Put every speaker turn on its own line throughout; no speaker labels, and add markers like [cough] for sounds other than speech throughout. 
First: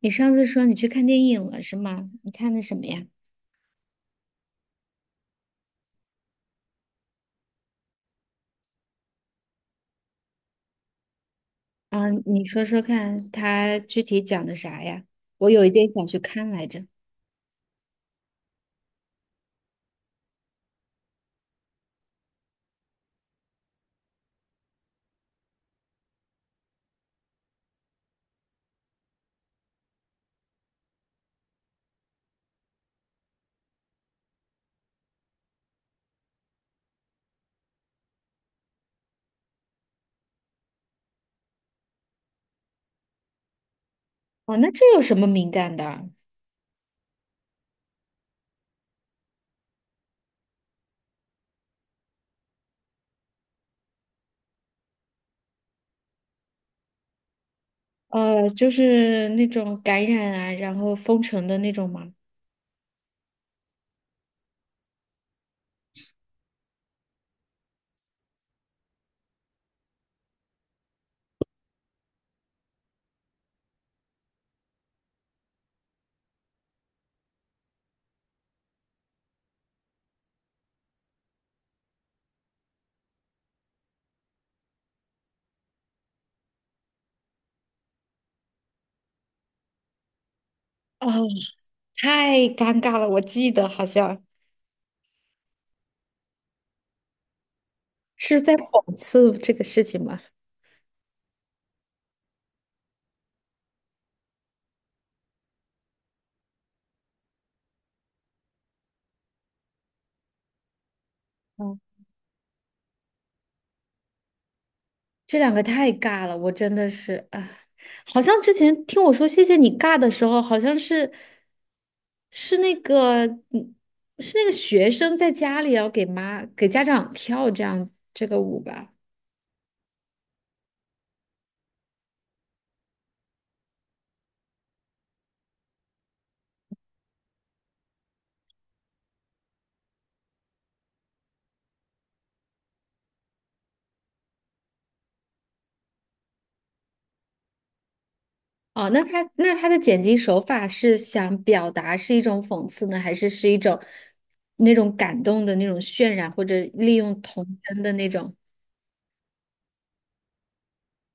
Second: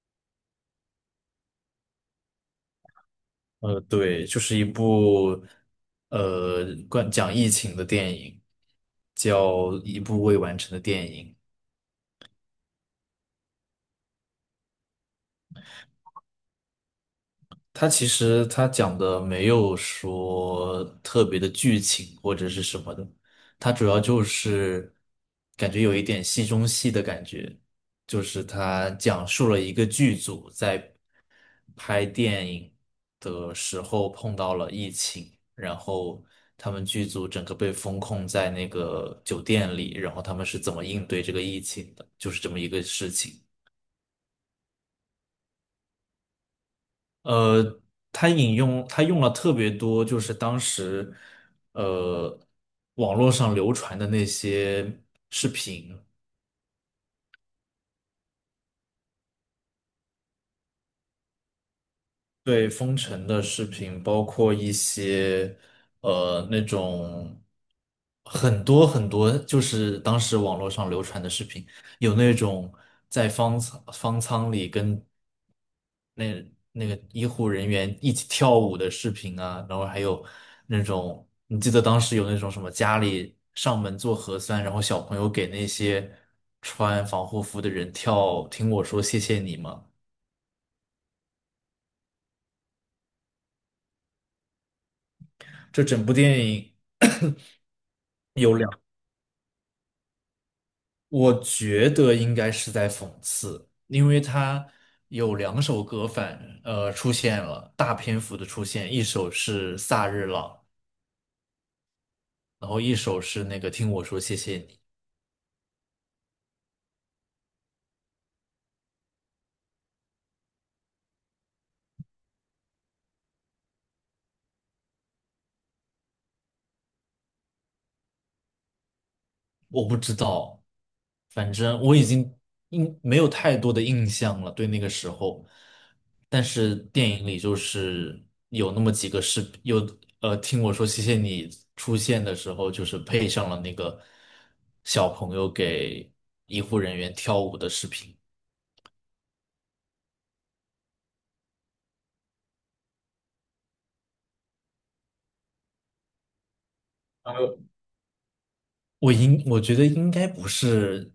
你上次说你去看电影了是吗？你看的什么呀？
对，就是一部讲疫情的电影，叫一部未完成的电影。
啊，你说说看，它具体讲的啥呀？我有一点想去看来着。
它其实讲的没有说特别的剧情或者是什么的，它主要就是感觉有一点戏中戏的感觉，就是它讲述了一个剧组在拍电影的时候碰到了疫情，然后他们剧组整个被封控在那个酒店里，然后他们是怎么应对这个疫情的，就是这么一个事情。
哦，那这有什么敏感的？
呃，他用了特别多，就是当时呃网络上流传的那些。视频。
就是那种感染啊，然后封城的那种吗？
对，封城的视频，包括一些呃那种很多很多，就是当时网络上流传的视频，有那种在方舱里跟那个医护人员一起跳舞的视频啊，然后还有那种你记得当时有那种什么家里上门做核酸，然后小朋友给那些穿防护服的人跳，听我说谢谢你吗？
哦，太尴尬了，我记得好像
这整部电影
是
[coughs]
在
有。两。
讽刺这个事情吧。
我觉得应该是在讽刺，因为他有两首歌出现了，大篇幅的出现，一首是《萨日朗》，然后一首是那个《听我说谢谢你》。
这两个太尬了，我真的是啊，好像之前听我说谢谢你尬的时候，好像是是那个嗯是那个学生在家里要给妈给家长跳这样这个舞吧？
我不知道，反正我已经没有太多的印象了，对那个时候。但是电影里就是有那么几个视频，有听我说谢谢你出现的时候，就是配上了那个小朋友给医护人员跳舞的视频。
哦，那他的剪辑手法是想表达是一种讽刺呢，还是是一种那种感动的那种渲染，或者利用童
呃，
真的那种
我觉得应该不是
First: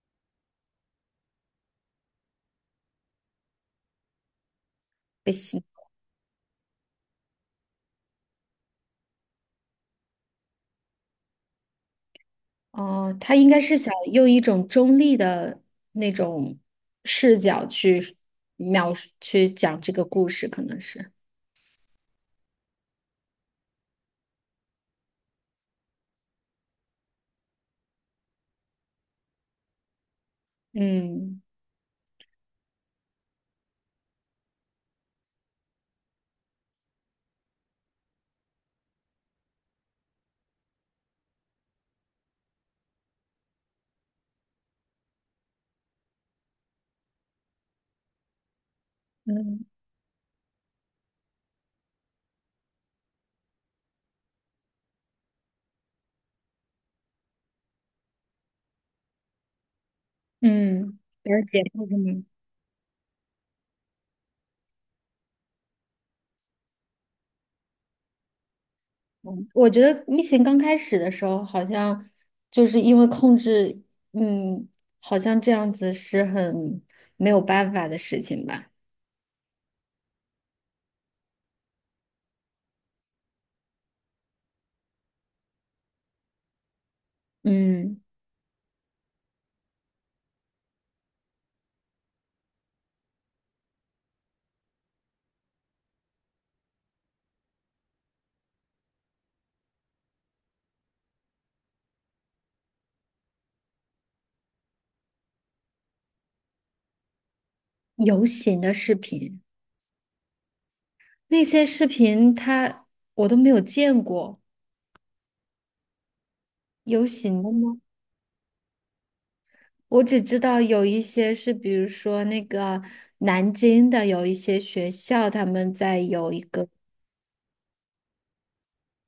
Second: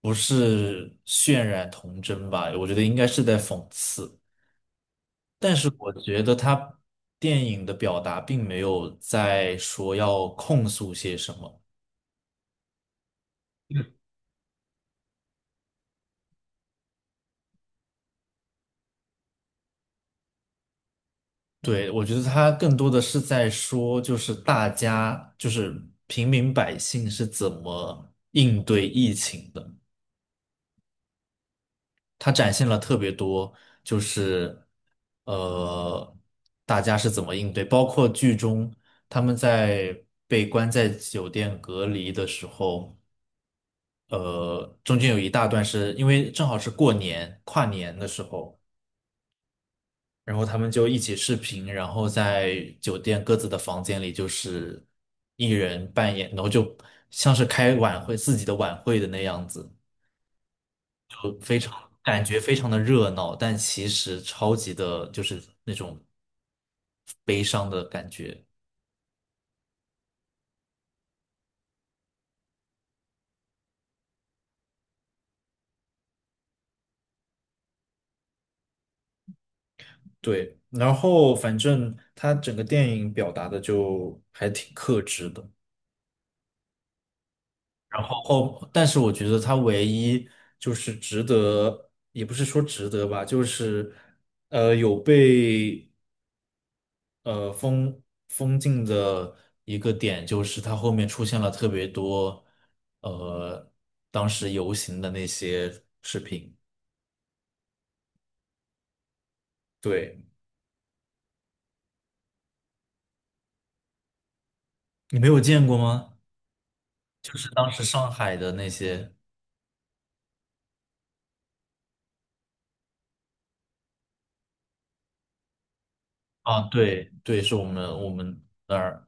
渲染童真吧，我觉得应该是在讽刺。
被
但
洗？
是我觉得他电影的表达并没有在说要控诉些什么，
哦，他应该是想用一种中立的那种视角去描述、去讲这个故事，可能是。
对，我觉得他更多的是在说，就是大家，就是平民百姓是怎么应对疫情的。
嗯
他展现了特别多，就是呃，大家是怎么应对，包括剧中他们在被关在酒店隔离的时候。呃，中间有一大段是因为正好是过年跨年的时候，
嗯。
然后他们就一起视频，然后在酒店各自的房间里，就是一人扮演，然后就像是开晚会自己的晚会的那样子，
嗯，
就
了
非
解。
常
嗯，
感觉非常的热闹，但其实超级的就是那种悲伤的感觉。
嗯，我觉得疫情刚开始的时候，好像就是因为控制。嗯。好像这样子是很没有办法的事情吧。
对，然后反正他整个电影表达的就还挺克制的。
嗯，
然后后，但是我觉得他唯一就是值得，也不是说值得吧，就是有被呃封封禁的一个点，就是他后面出现了特别多呃当时游行的那些视频，
游行的视频，
对，
那些视频他我都没有见过，
你没有见过吗？
游
就
行的
是当
吗？
时上海的那些。
我只知道有一些是，比如说那个南京的有一些学校，他们在有一
啊，
个。
对,是我们那儿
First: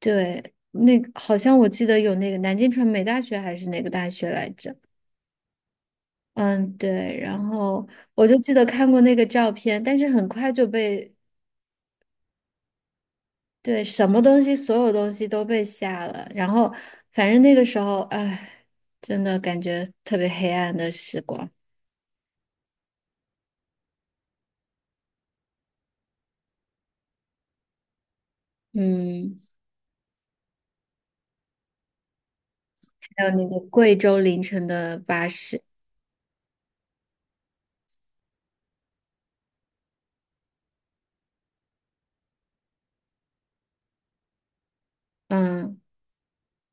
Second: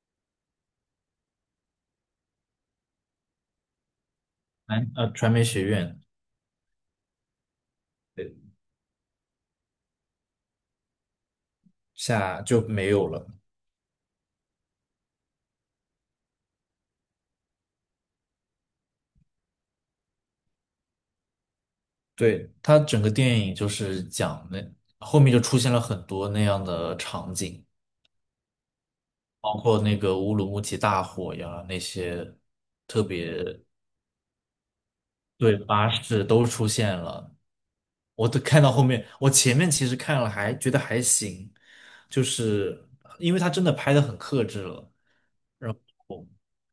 对，那个好像我记得有那个南京传媒大学还是哪个大学来着？
传媒学院。
嗯，对，然后我就
对，
记得看过那个照片，但是很快就被。
下就没有了。
对，什么东西，所有东西都被下了，然后反正那个时候，哎，真的感觉特别黑暗的时光。
对，它整个电影就是讲那后面就出现了很多那样的场景，
嗯，
包括那个乌鲁木齐大火呀，那些特
还有那个
别。
贵州凌晨的巴
对，
士。
巴士都出现了。我都看到后面，我前面其实看了还觉得还行，就是因为它真的拍的很克制了，然
嗯。
后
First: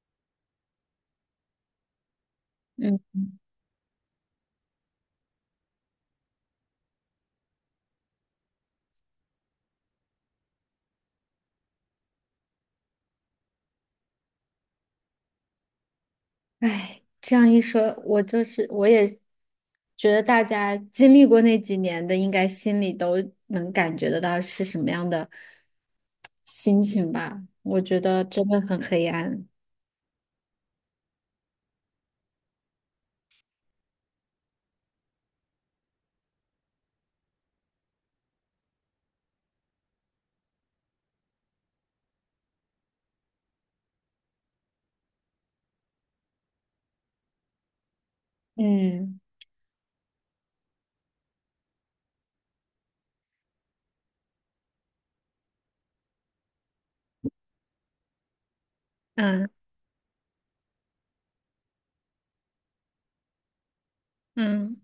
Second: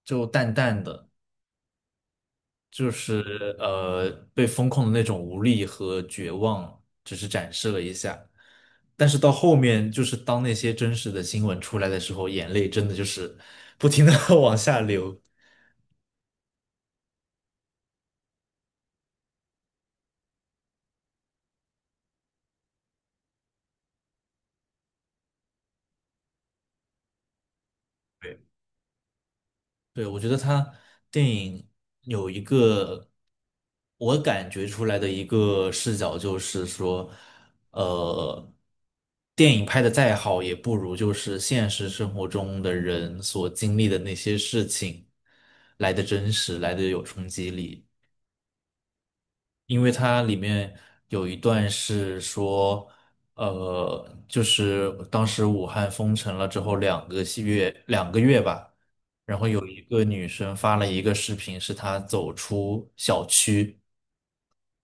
就淡淡的。就
嗯
是被封控的那种无力和绝望，只是展示了一下。但是到后面，就是当那些真实的新闻出来的时候，眼泪真的就是不停的 [laughs] 往下流。
哎，这样一说，我就是我也觉得大家经历过那几年的，应该心里都能感觉得到是什么样的心情吧。我觉得
对。
真的很黑暗。
对，我觉得他电影有一个我感觉出来的一个视角，就是说，呃，电影拍的再好，也不如就是现实生活中的人所经历的那些事情来的真实，来的有冲击力。
嗯。
因为它里面有一段是说，就是当时武汉封城了之后两个月吧，然后
嗯。
有一个女生发了一个视频，是她走出小区，
嗯。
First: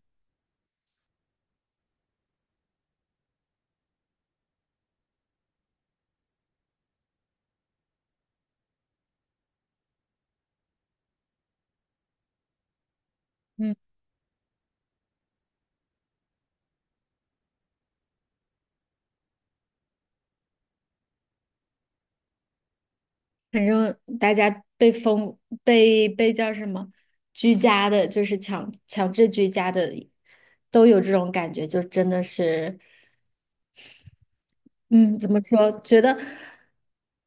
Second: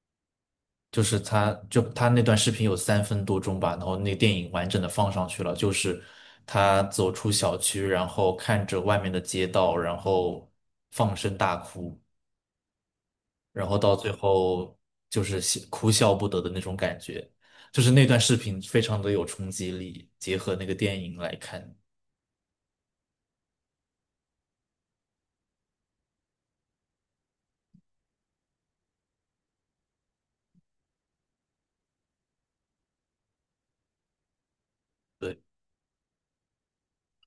就是她那段视频有三分多钟吧，然后那电影完整的放上去了，就是她走出小区，然后看着外面的街道，然后放声大哭。然
嗯，
后到最后就是笑哭笑不得的那种感觉，就是那段视频非常的有冲击力，结合那个电影来看，
反正大家被封被叫什么居家的，就是强制居家的，都有这种感觉，就真的是。嗯，怎么
对，
说？觉得。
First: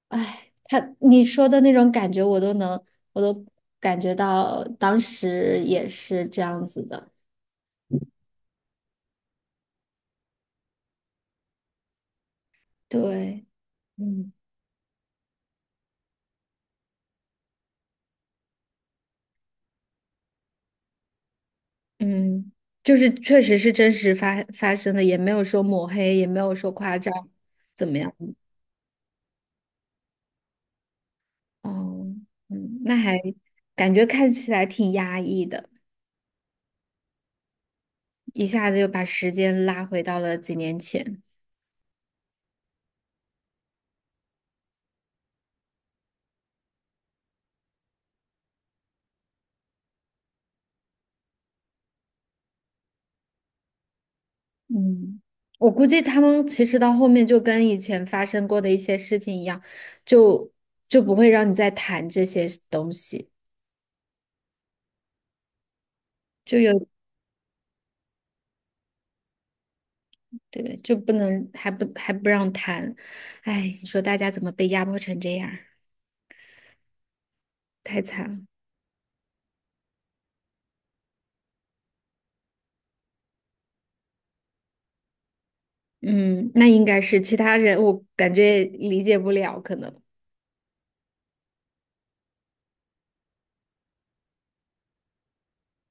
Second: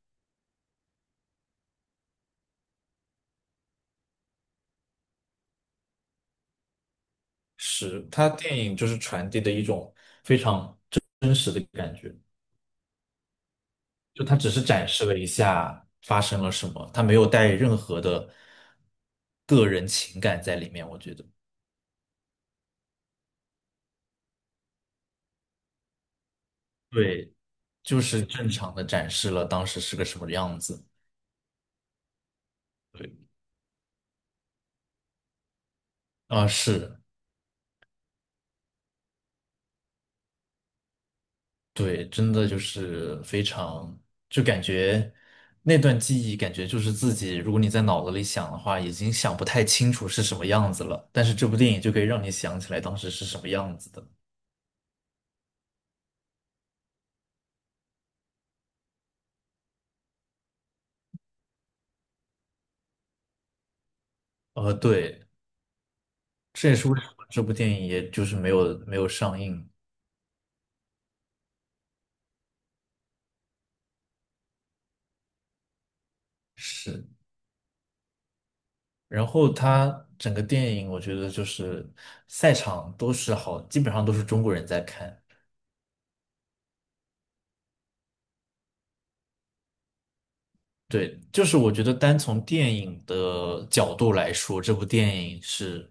哎，他你说的那种感觉，我都能，我都感觉到当时也是这样子的。
是它电影就是传递的一种非常真实的感觉，
对。
就
嗯。
它只是展示了一下发生了什么，它没有带任何的个人情感在里面，我觉得，
嗯，就是确实是真实发生的，也没有说抹黑，也没有说夸张，
对，
怎么
就
样？
是正常的展示了当时是个什么样子，
哦。嗯，那
对，
还感觉看起来挺压抑的，
啊，是。
一下子又把时间拉回到了几年前。
对，真的就是非常，就感觉那段记忆，感觉就是自己，如果你在脑子里想的话，已经想不太清楚是什么样子了。但是这部电影就可以让你想起来当时是什么样子的。
嗯，我估计他们其实到后面就跟以前发生过的一些事情一样，就就不会让你再谈这些东西，
对，
就
这也
有。
是为什么这部电影也就是没有上映。
对，就不能还不让谈，哎，你说大家怎么被压迫成这样儿
是，
太惨了。
然后它整个电影，我觉得就是赛场都是好，基本上都是中国人在看。
嗯，那应该是其他人，我感觉理解不了，可能。
对，就是我觉得单从电影的角度来说，这部电影是，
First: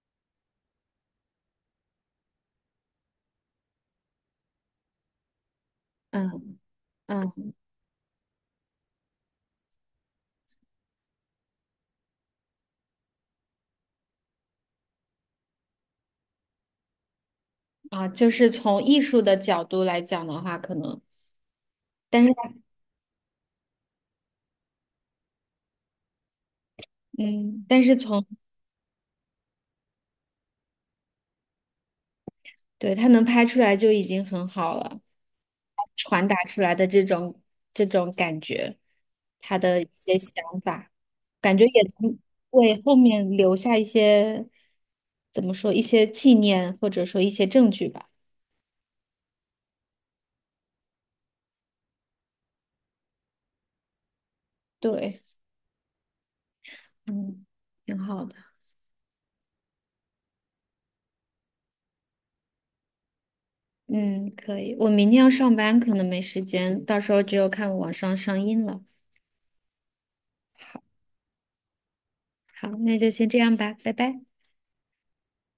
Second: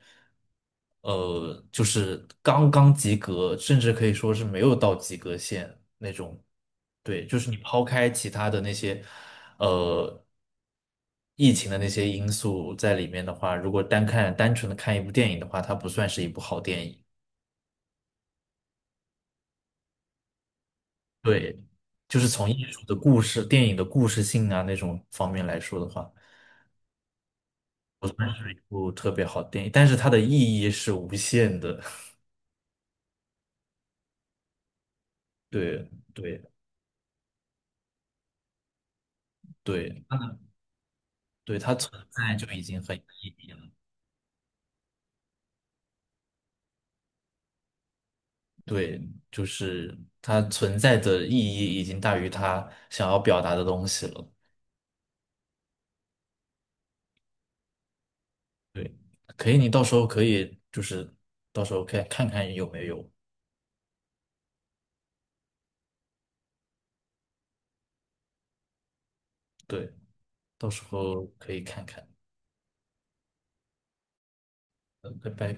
就是刚刚及格，甚至可以说是没有到及格线。
嗯。
对，就是
嗯。
你抛开其他的那些，呃，疫情的那些因素在里面的话，如果单看单纯的看一部电影的话，它不算是一部好电影。
啊，就是从艺术的角度来讲的话，可能。
对，就
但
是
是
从艺术的故事、电影的故事性啊那种方面来说的话。
嗯，但是从
不特别好的电影，但是它的意义是无限的。
对，他能拍出来就已经很好了，
对
传达
对
出来的这种这种感觉，他的一
对
些想法，感
对，
觉
它
也
存
能
在就已
为
经
后
很有
面
意义
留
了。
下一些，怎么说，一些纪念或者说一些证据吧。
对，就是它存在的意义已经大于它想要表达的东西了。
对。嗯，挺好的。
对，可以，你到时候可以就是到时候可以看看有没有，
嗯，可以。我明天要上班，可能没时间，到时候只有看网上上映了。
对，到
好。
时候可以看看。
好，那就先这样吧，拜拜。
拜拜。